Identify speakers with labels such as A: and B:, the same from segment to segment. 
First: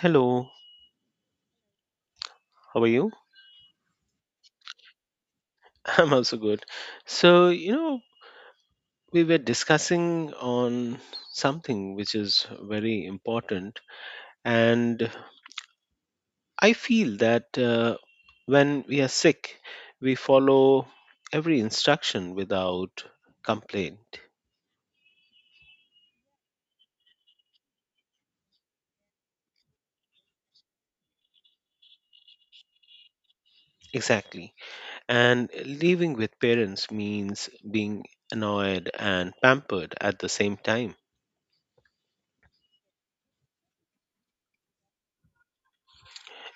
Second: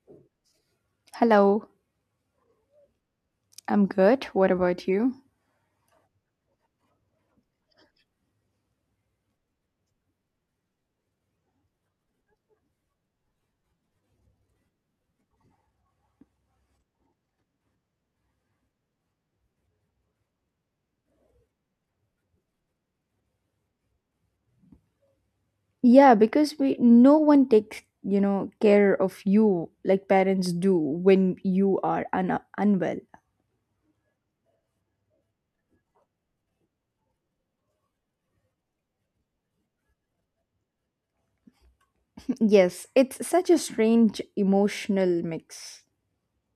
A: Hello,
B: Hello,
A: how are you?
B: I'm good. What about you?
A: I'm also good. So, we were discussing on something which is very important, and I feel that when we are sick, we follow every instruction without complaint.
B: Yeah, because we no one takes, care of you like parents do when you are unwell.
A: Exactly. And living with parents means being annoyed and pampered at the same time.
B: Yes, it's such a strange emotional mix.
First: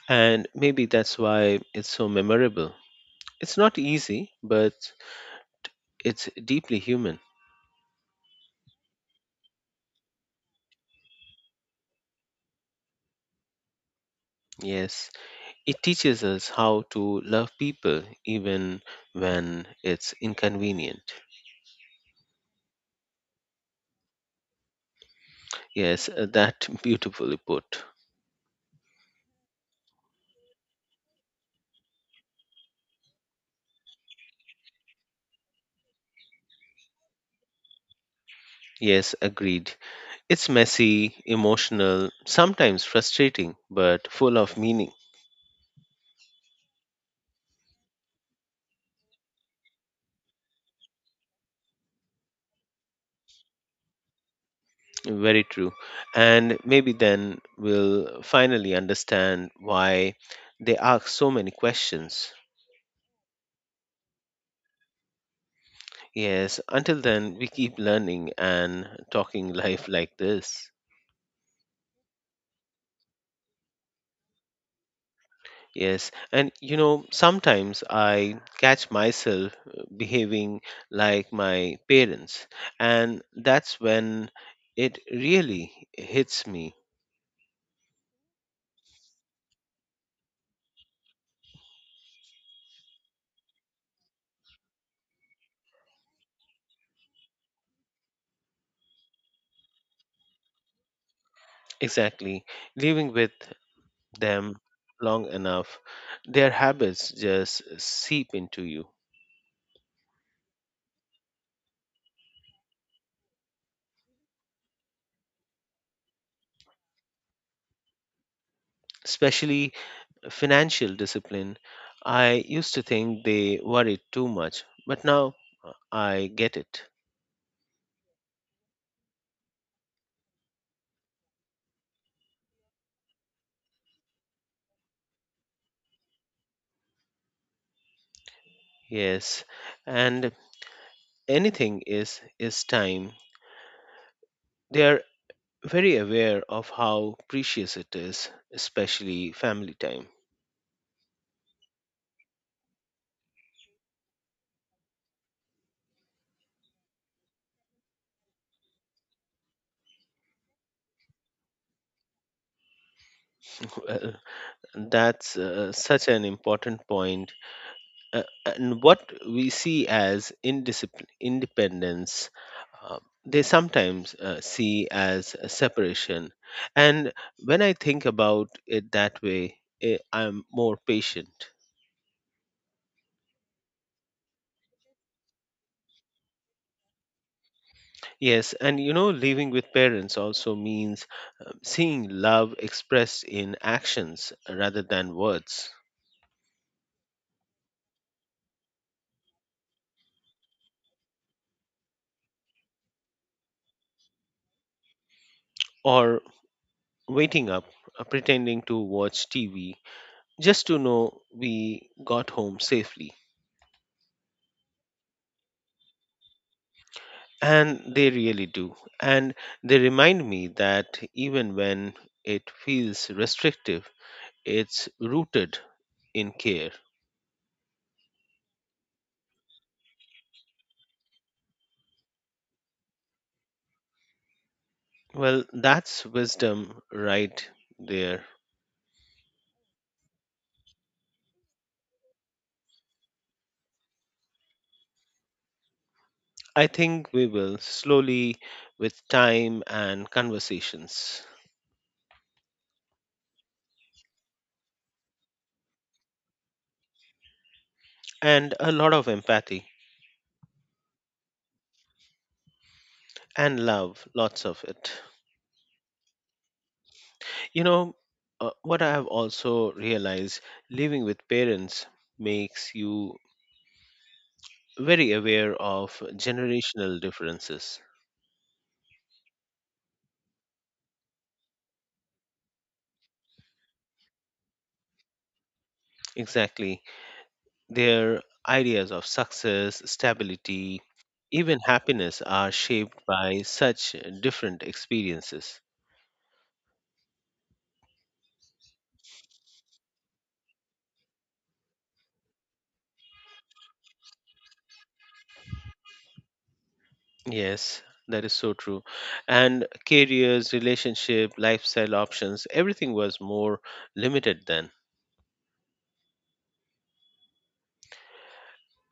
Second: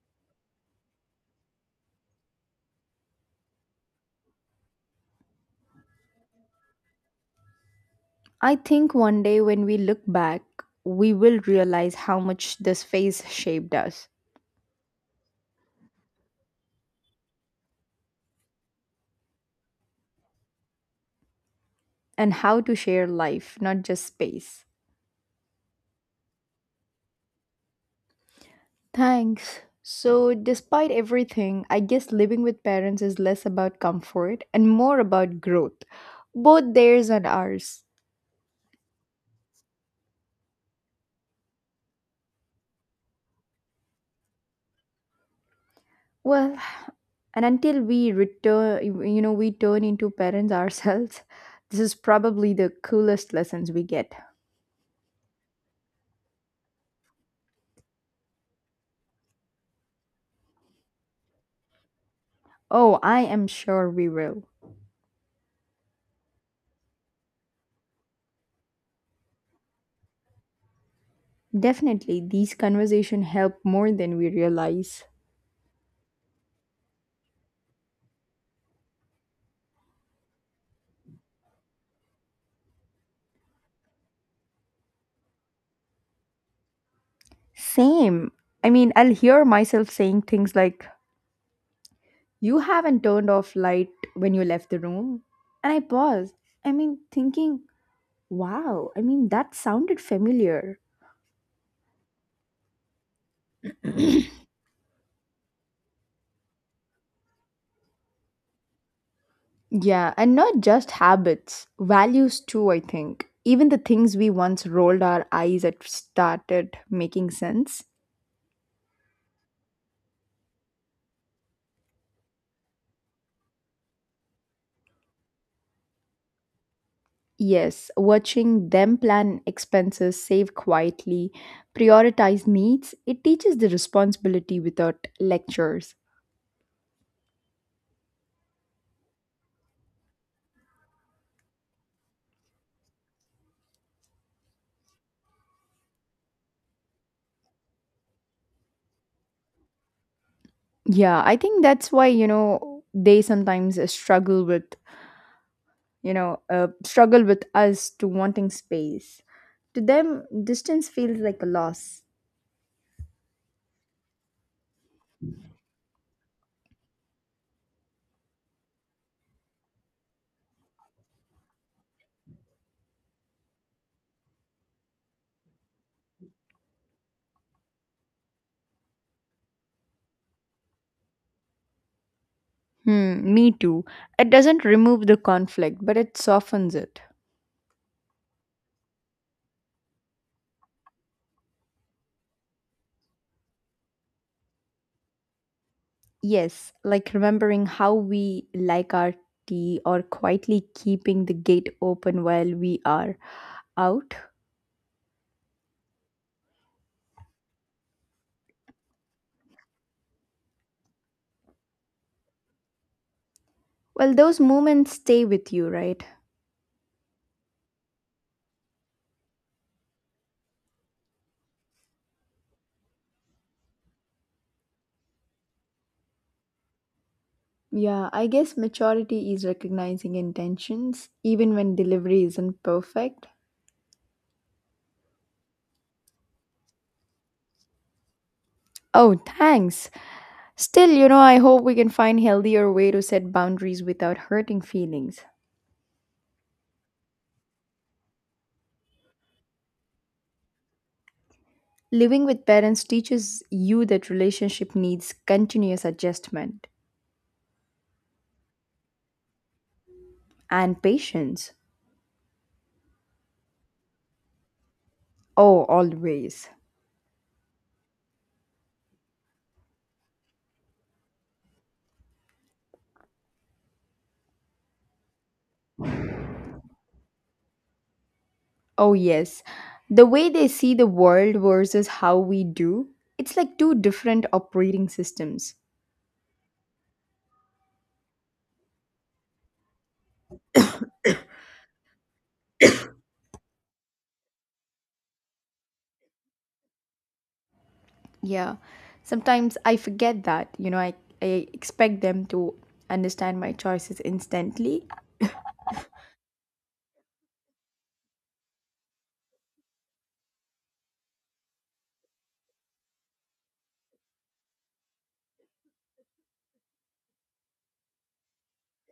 A: And maybe that's why it's so memorable. It's not easy, but it's deeply human.
B: I think one day when we look back, we will realize how much this phase shaped us
A: Yes, it teaches us how to love people even when it's inconvenient.
B: and how to share life, not just space.
A: Yes, that beautifully put.
B: Thanks. So, despite everything, I guess living with parents is less about comfort and more about growth, both theirs and ours.
A: Yes, agreed. It's messy, emotional, sometimes frustrating, but full of meaning.
B: Well, and until we return, we turn into parents ourselves, this is probably the coolest lessons we get.
A: Very true. And maybe then we'll finally understand why they ask so many questions.
B: Oh, I am sure we will.
A: Yes, until then, we keep learning and talking life like this.
B: Definitely, these conversations help more than we realize.
A: Yes, and sometimes I catch myself behaving like my parents, and that's when it really hits me.
B: Same. I mean, I'll hear myself saying things like, "You haven't turned off light when you left the room." And I paused. I mean, thinking, wow, I mean, that sounded familiar.
A: Exactly. Living with them long enough, their habits just seep into you,
B: Yeah, and not just habits, values too, I think. Even the things we once rolled our eyes at started making sense.
A: especially financial discipline. I used to think they worried too much, but now I get it.
B: Yes, watching them plan expenses, save quietly, prioritize needs, it teaches the responsibility without lectures.
A: Yes, and anything is time. They are very aware of how precious it is, especially family time.
B: Yeah, I think that's why, they sometimes struggle with us to wanting space. To them, distance feels like a loss.
A: Well, that's such an important point. And what we see as indiscipline, independence, uh, they sometimes see as a separation. And when I think about it that way, I'm more patient.
B: Hmm, me too. It doesn't remove the conflict, but it softens it.
A: Yes, and living with parents also means seeing love expressed in actions rather than words.
B: Yes, like remembering how we like our tea or quietly keeping the gate open while we are out.
A: Or waiting up, pretending to watch TV just to know we got home safely.
B: Well, those moments stay with you, right?
A: And they really do. And they remind me that even when it feels restrictive, it's rooted in care.
B: Yeah, I guess maturity is recognizing intentions even when delivery isn't perfect.
A: Well, that's wisdom right there.
B: Oh, thanks. Still, I hope we can find healthier way to set boundaries without hurting feelings.
A: I think we will slowly, with time and conversations,
B: Living with parents teaches you that relationship needs continuous adjustment
A: and a lot of empathy
B: and patience.
A: and love, lots of it.
B: Oh, always.
A: You know, what I have also realized living with parents makes you very aware of generational differences.
B: Oh, yes. The way they see the world versus how we do, it's like two different operating systems.
A: Exactly. Their ideas of success, stability, even happiness are shaped by such different experiences.
B: Yeah. Sometimes I forget that, I expect them to understand my choices instantly.
A: Yes, that is so true. And careers, relationship, lifestyle options, everything was more limited then.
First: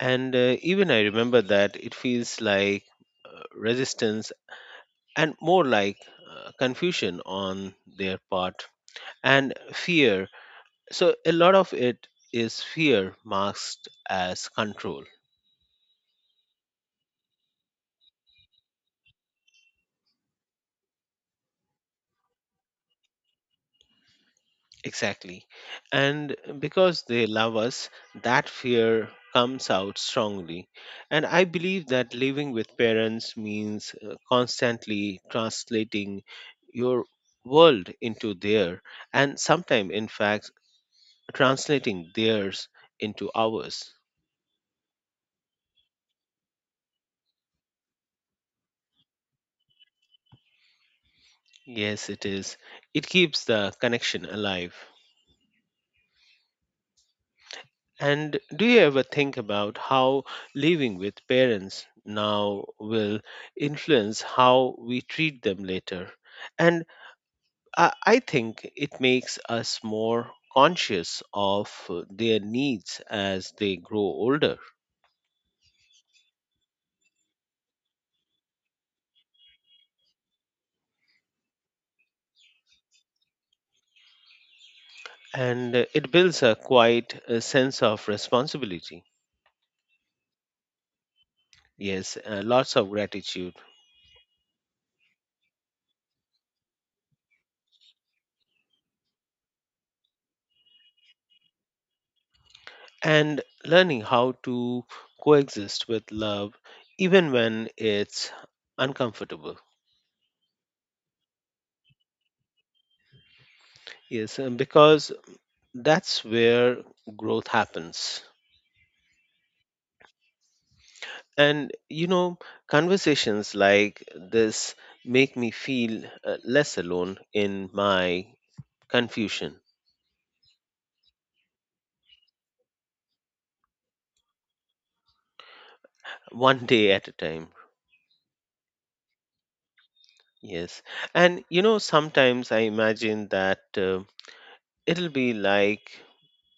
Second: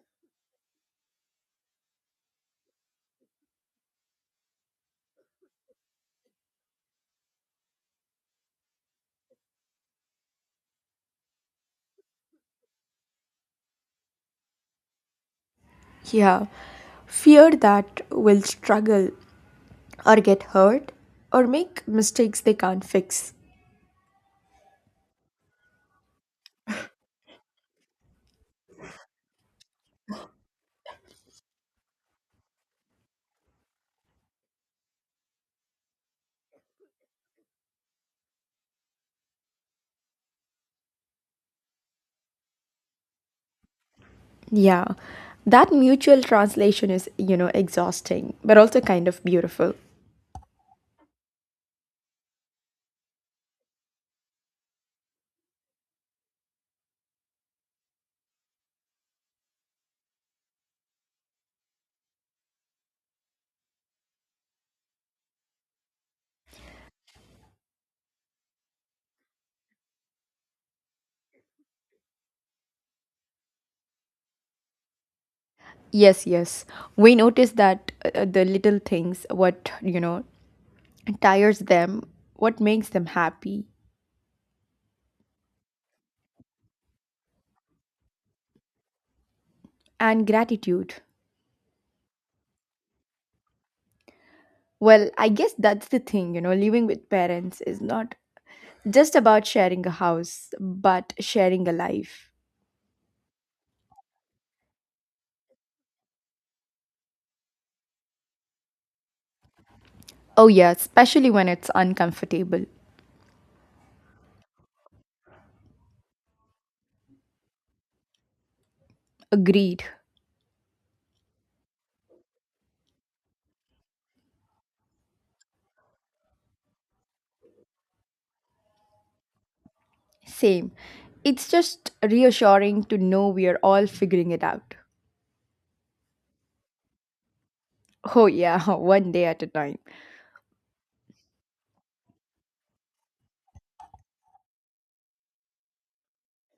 A: And even I remember that it feels like resistance and more like confusion on their part and fear. So a lot of it is fear masked as control.
B: Yeah, fear that will struggle or get hurt or make mistakes they can't fix.
A: Exactly. And because they love us, that fear comes out strongly. And I believe that living with parents means constantly translating your world into their and sometimes in fact translating theirs into ours.
B: Yeah, that mutual translation is, exhausting, but also kind of beautiful.
A: Yes, it is. It keeps the connection alive. And do you ever think about how living with parents now will influence how we treat them later? And I think it makes us more conscious of their needs as they grow older.
B: Yes, yes. We notice that the little things, what, tires them, what makes them happy,
A: And it builds a quite a sense of responsibility.
B: and gratitude.
A: Yes, lots of gratitude
B: Well, I guess that's the thing, living with parents is not just about sharing a house, but sharing a life.
A: and learning how to coexist with love even when it's uncomfortable.
B: Oh, yeah, especially when it's uncomfortable.
A: Yes, and because that's where growth happens.
B: Agreed.
A: And conversations like this make me feel less alone in my confusion,
B: Same. It's just reassuring to know we are all figuring it out.
A: one day at a time.
B: Oh, yeah, one day at a time.
A: Yes. And sometimes I imagine that it'll be like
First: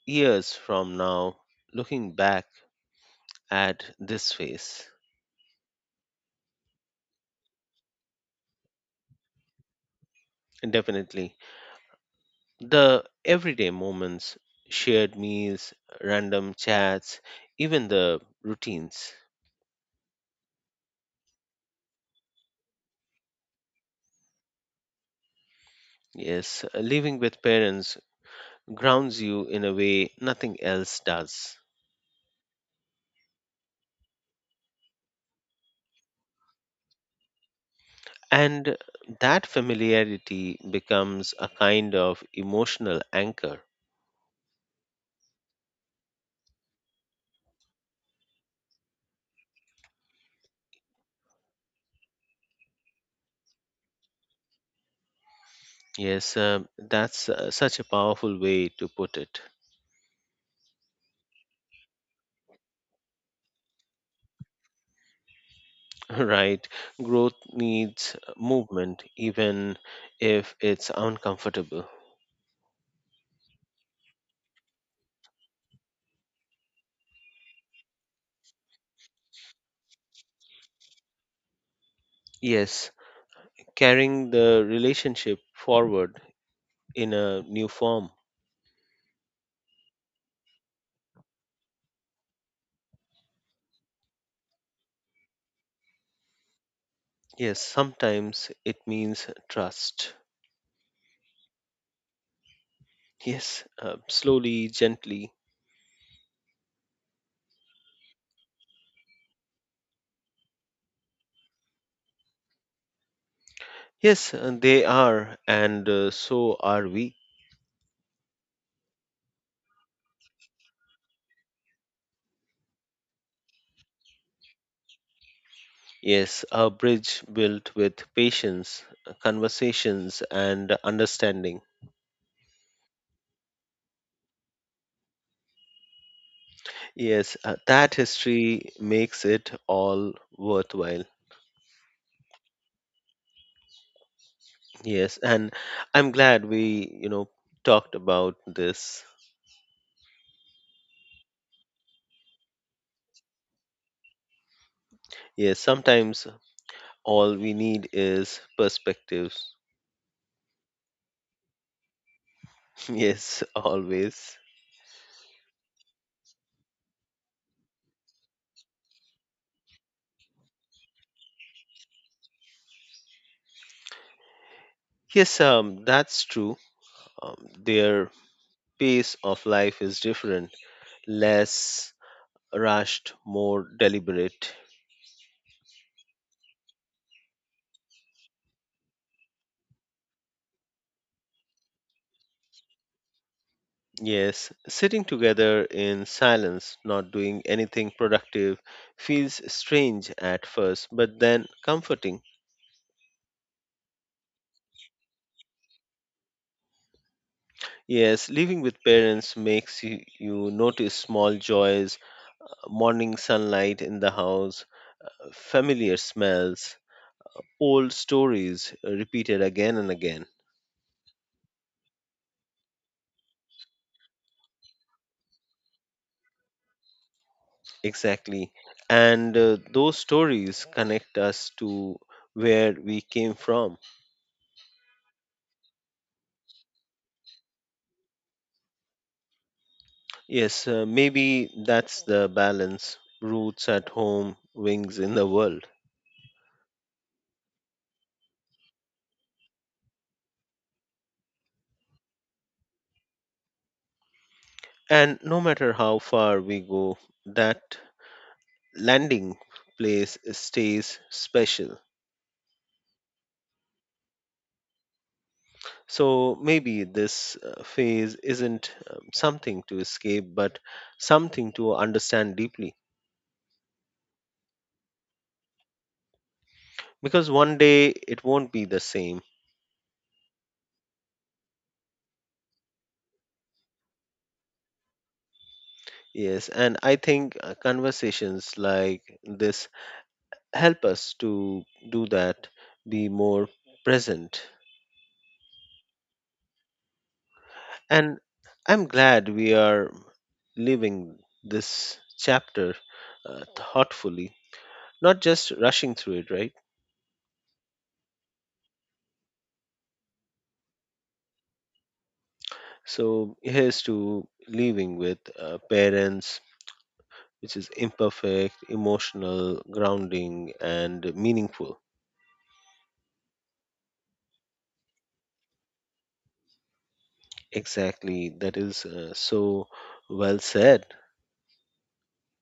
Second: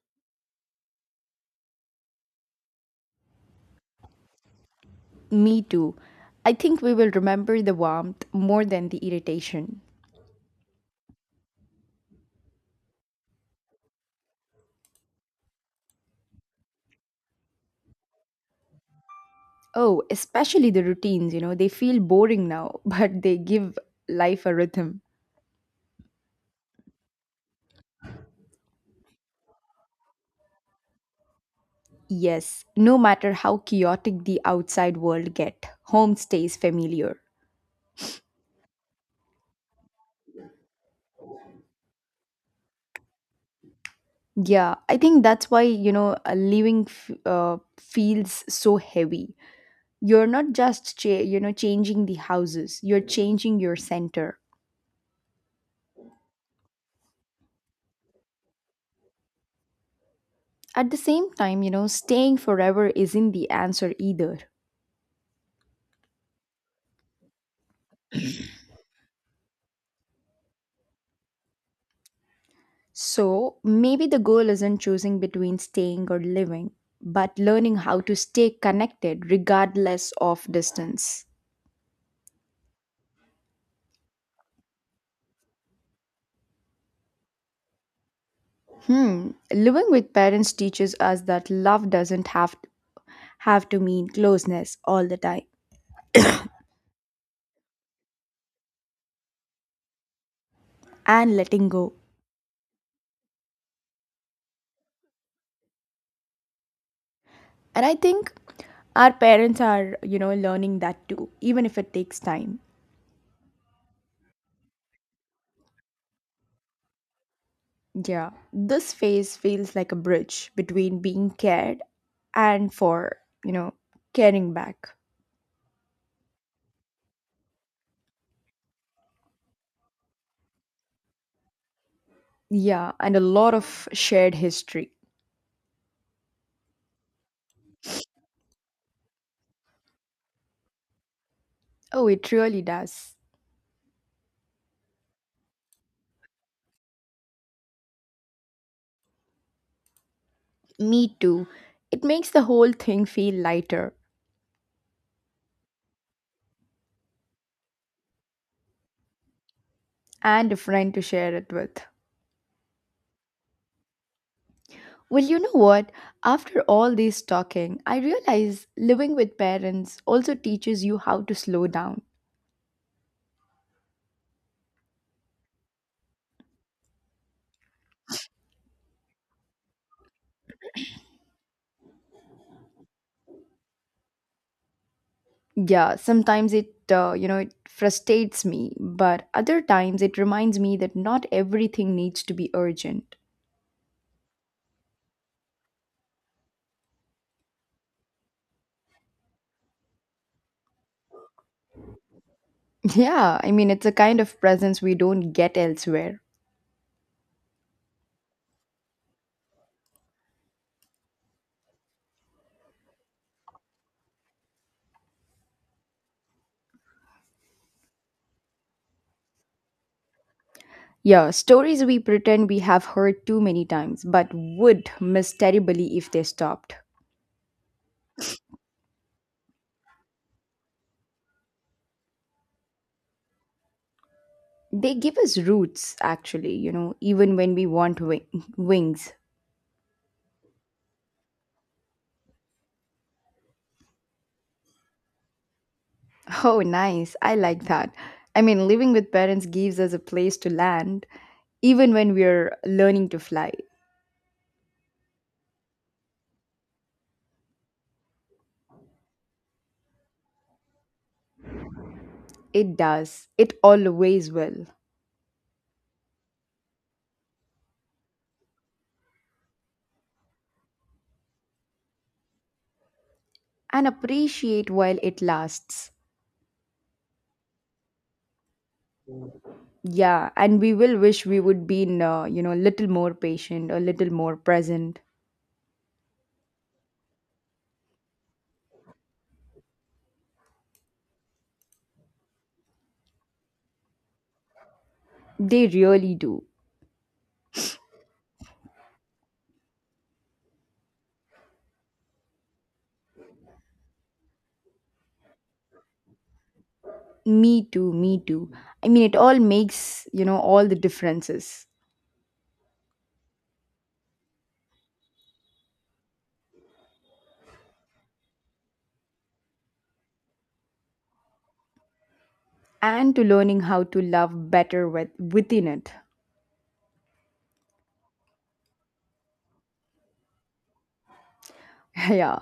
A: years from now, looking back at this phase.
B: Me too. I think we will remember the warmth more than the irritation.
A: Definitely. The everyday moments, shared meals, random chats, even the routines.
B: Oh, especially the routines, they feel boring now, but they give life a rhythm.
A: Yes, living with parents grounds you in a way nothing else does.
B: Yes, no matter how chaotic the outside world get, home stays familiar.
A: And that familiarity becomes a kind of emotional anchor.
B: Yeah, I think that's why, feels so heavy. You're not just changing the houses, you're changing your center.
A: Yes, that's such a powerful way to put it.
B: At the same time, staying forever isn't the answer either.
A: Right? Growth needs movement, even if it's uncomfortable.
B: So maybe the goal isn't choosing between staying or living, but learning how to stay connected regardless of distance.
A: Yes, carrying the relationship forward in a new form.
B: Living with parents teaches us that love doesn't have to mean closeness all the time,
A: Yes, sometimes it means trust.
B: and letting go.
A: Yes, slowly, gently.
B: And I think our parents are learning that too, even if it takes time.
A: Yes, they are, and so are we.
B: Yeah, this phase feels like a bridge between being cared and for, you know, caring back.
A: Yes, a bridge built with patience, conversations, and understanding.
B: Yeah, and a lot of shared history.
A: Yes, that history makes it all worthwhile.
B: Oh, it really does.
A: Yes, and I'm glad we, talked about this.
B: Me too. It makes the whole thing feel lighter
A: Yes, sometimes all we need is perspectives.
B: and a friend to share it with.
A: Yes, always.
B: Well, you know what? After all this talking, I realize living with parents also teaches you how to slow down.
A: Yes, that's true. Um, their pace of life is different, less rushed, more deliberate.
B: Yeah, sometimes it you know it frustrates me, but other times it reminds me that not everything needs to be urgent.
A: Yes, sitting together in silence, not doing anything productive, feels strange at first, but then comforting.
B: Yeah, I mean it's a kind of presence we don't get elsewhere.
A: Yes, living with parents makes you notice small joys, morning sunlight in the house, familiar smells, old stories repeated again and again.
B: Yeah, stories we pretend we have heard too many times, but would miss terribly if they stopped.
A: Exactly. And those stories connect us to where we came from.
B: They give us roots, actually, even when we want wings.
A: Yes, maybe that's the balance roots at home, wings in the world.
B: Oh, nice. I like that. I mean, living with parents gives us a place to land, even when we're learning to fly.
A: And no matter how far we go, that landing place stays special.
B: It does. It always will.
A: So maybe this phase isn't something to escape, but something to understand deeply.
B: And appreciate while it lasts.
A: Because one day it won't be the same.
B: Yeah, and we will wish we would been, little more patient, a little more present.
A: Yes, and I think conversations like this help us to do that, be more present.
B: They really do.
A: And I'm glad we are living this chapter thoughtfully, not just rushing through it, right?
B: Me too, me too. I mean, it all makes, all the differences.
A: So here's to living with parents, which is imperfect, emotional, grounding, and meaningful.
B: And to learning how to love better within it.
A: Exactly, that is so well said.
B: Yeah.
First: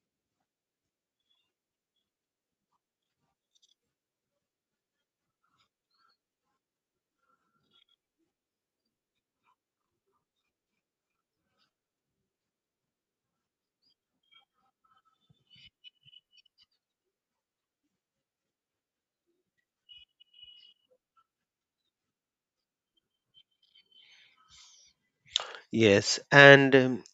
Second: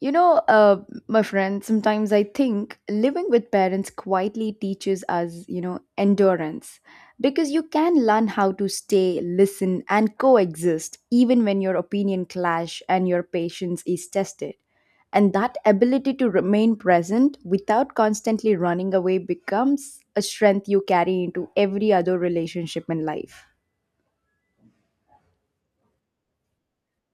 B: You know, uh, my friend, sometimes I think living with parents quietly teaches us, endurance, because you can learn how to stay, listen, and coexist even when your opinion clash and your patience is tested. And that ability to remain present without constantly running away becomes a strength you carry into every other relationship in life.
A: Yes, and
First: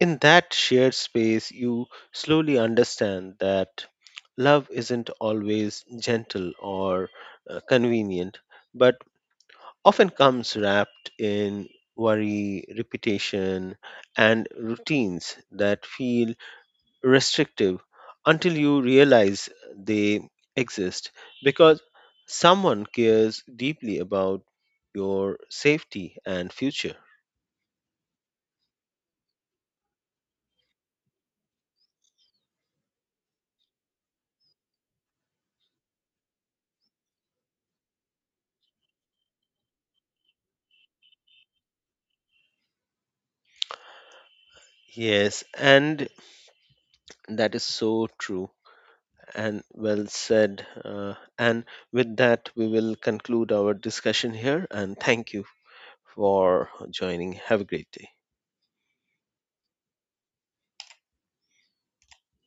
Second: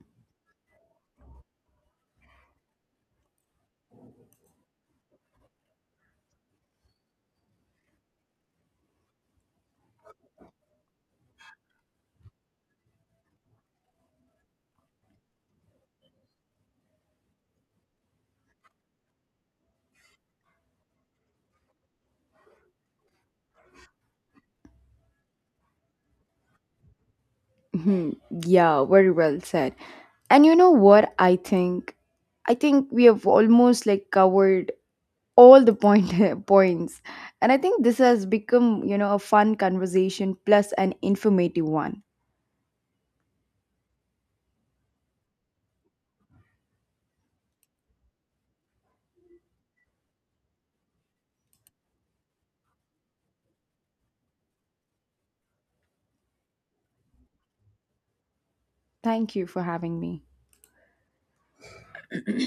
A: in that shared space, you slowly understand that love isn't always gentle or convenient, but often comes wrapped in worry, repetition, and routines that feel restrictive until you realize they exist because someone cares deeply about your safety and future.
B: Mhm. Yeah, very well said. And you know what I think? I think we have almost like covered all the point points. And I think this has become, a fun conversation plus an informative one.
A: Yes, and that is so true and well said. And with that, we will conclude our discussion here. And thank you for joining. Have a great day.
B: Thank you for having me.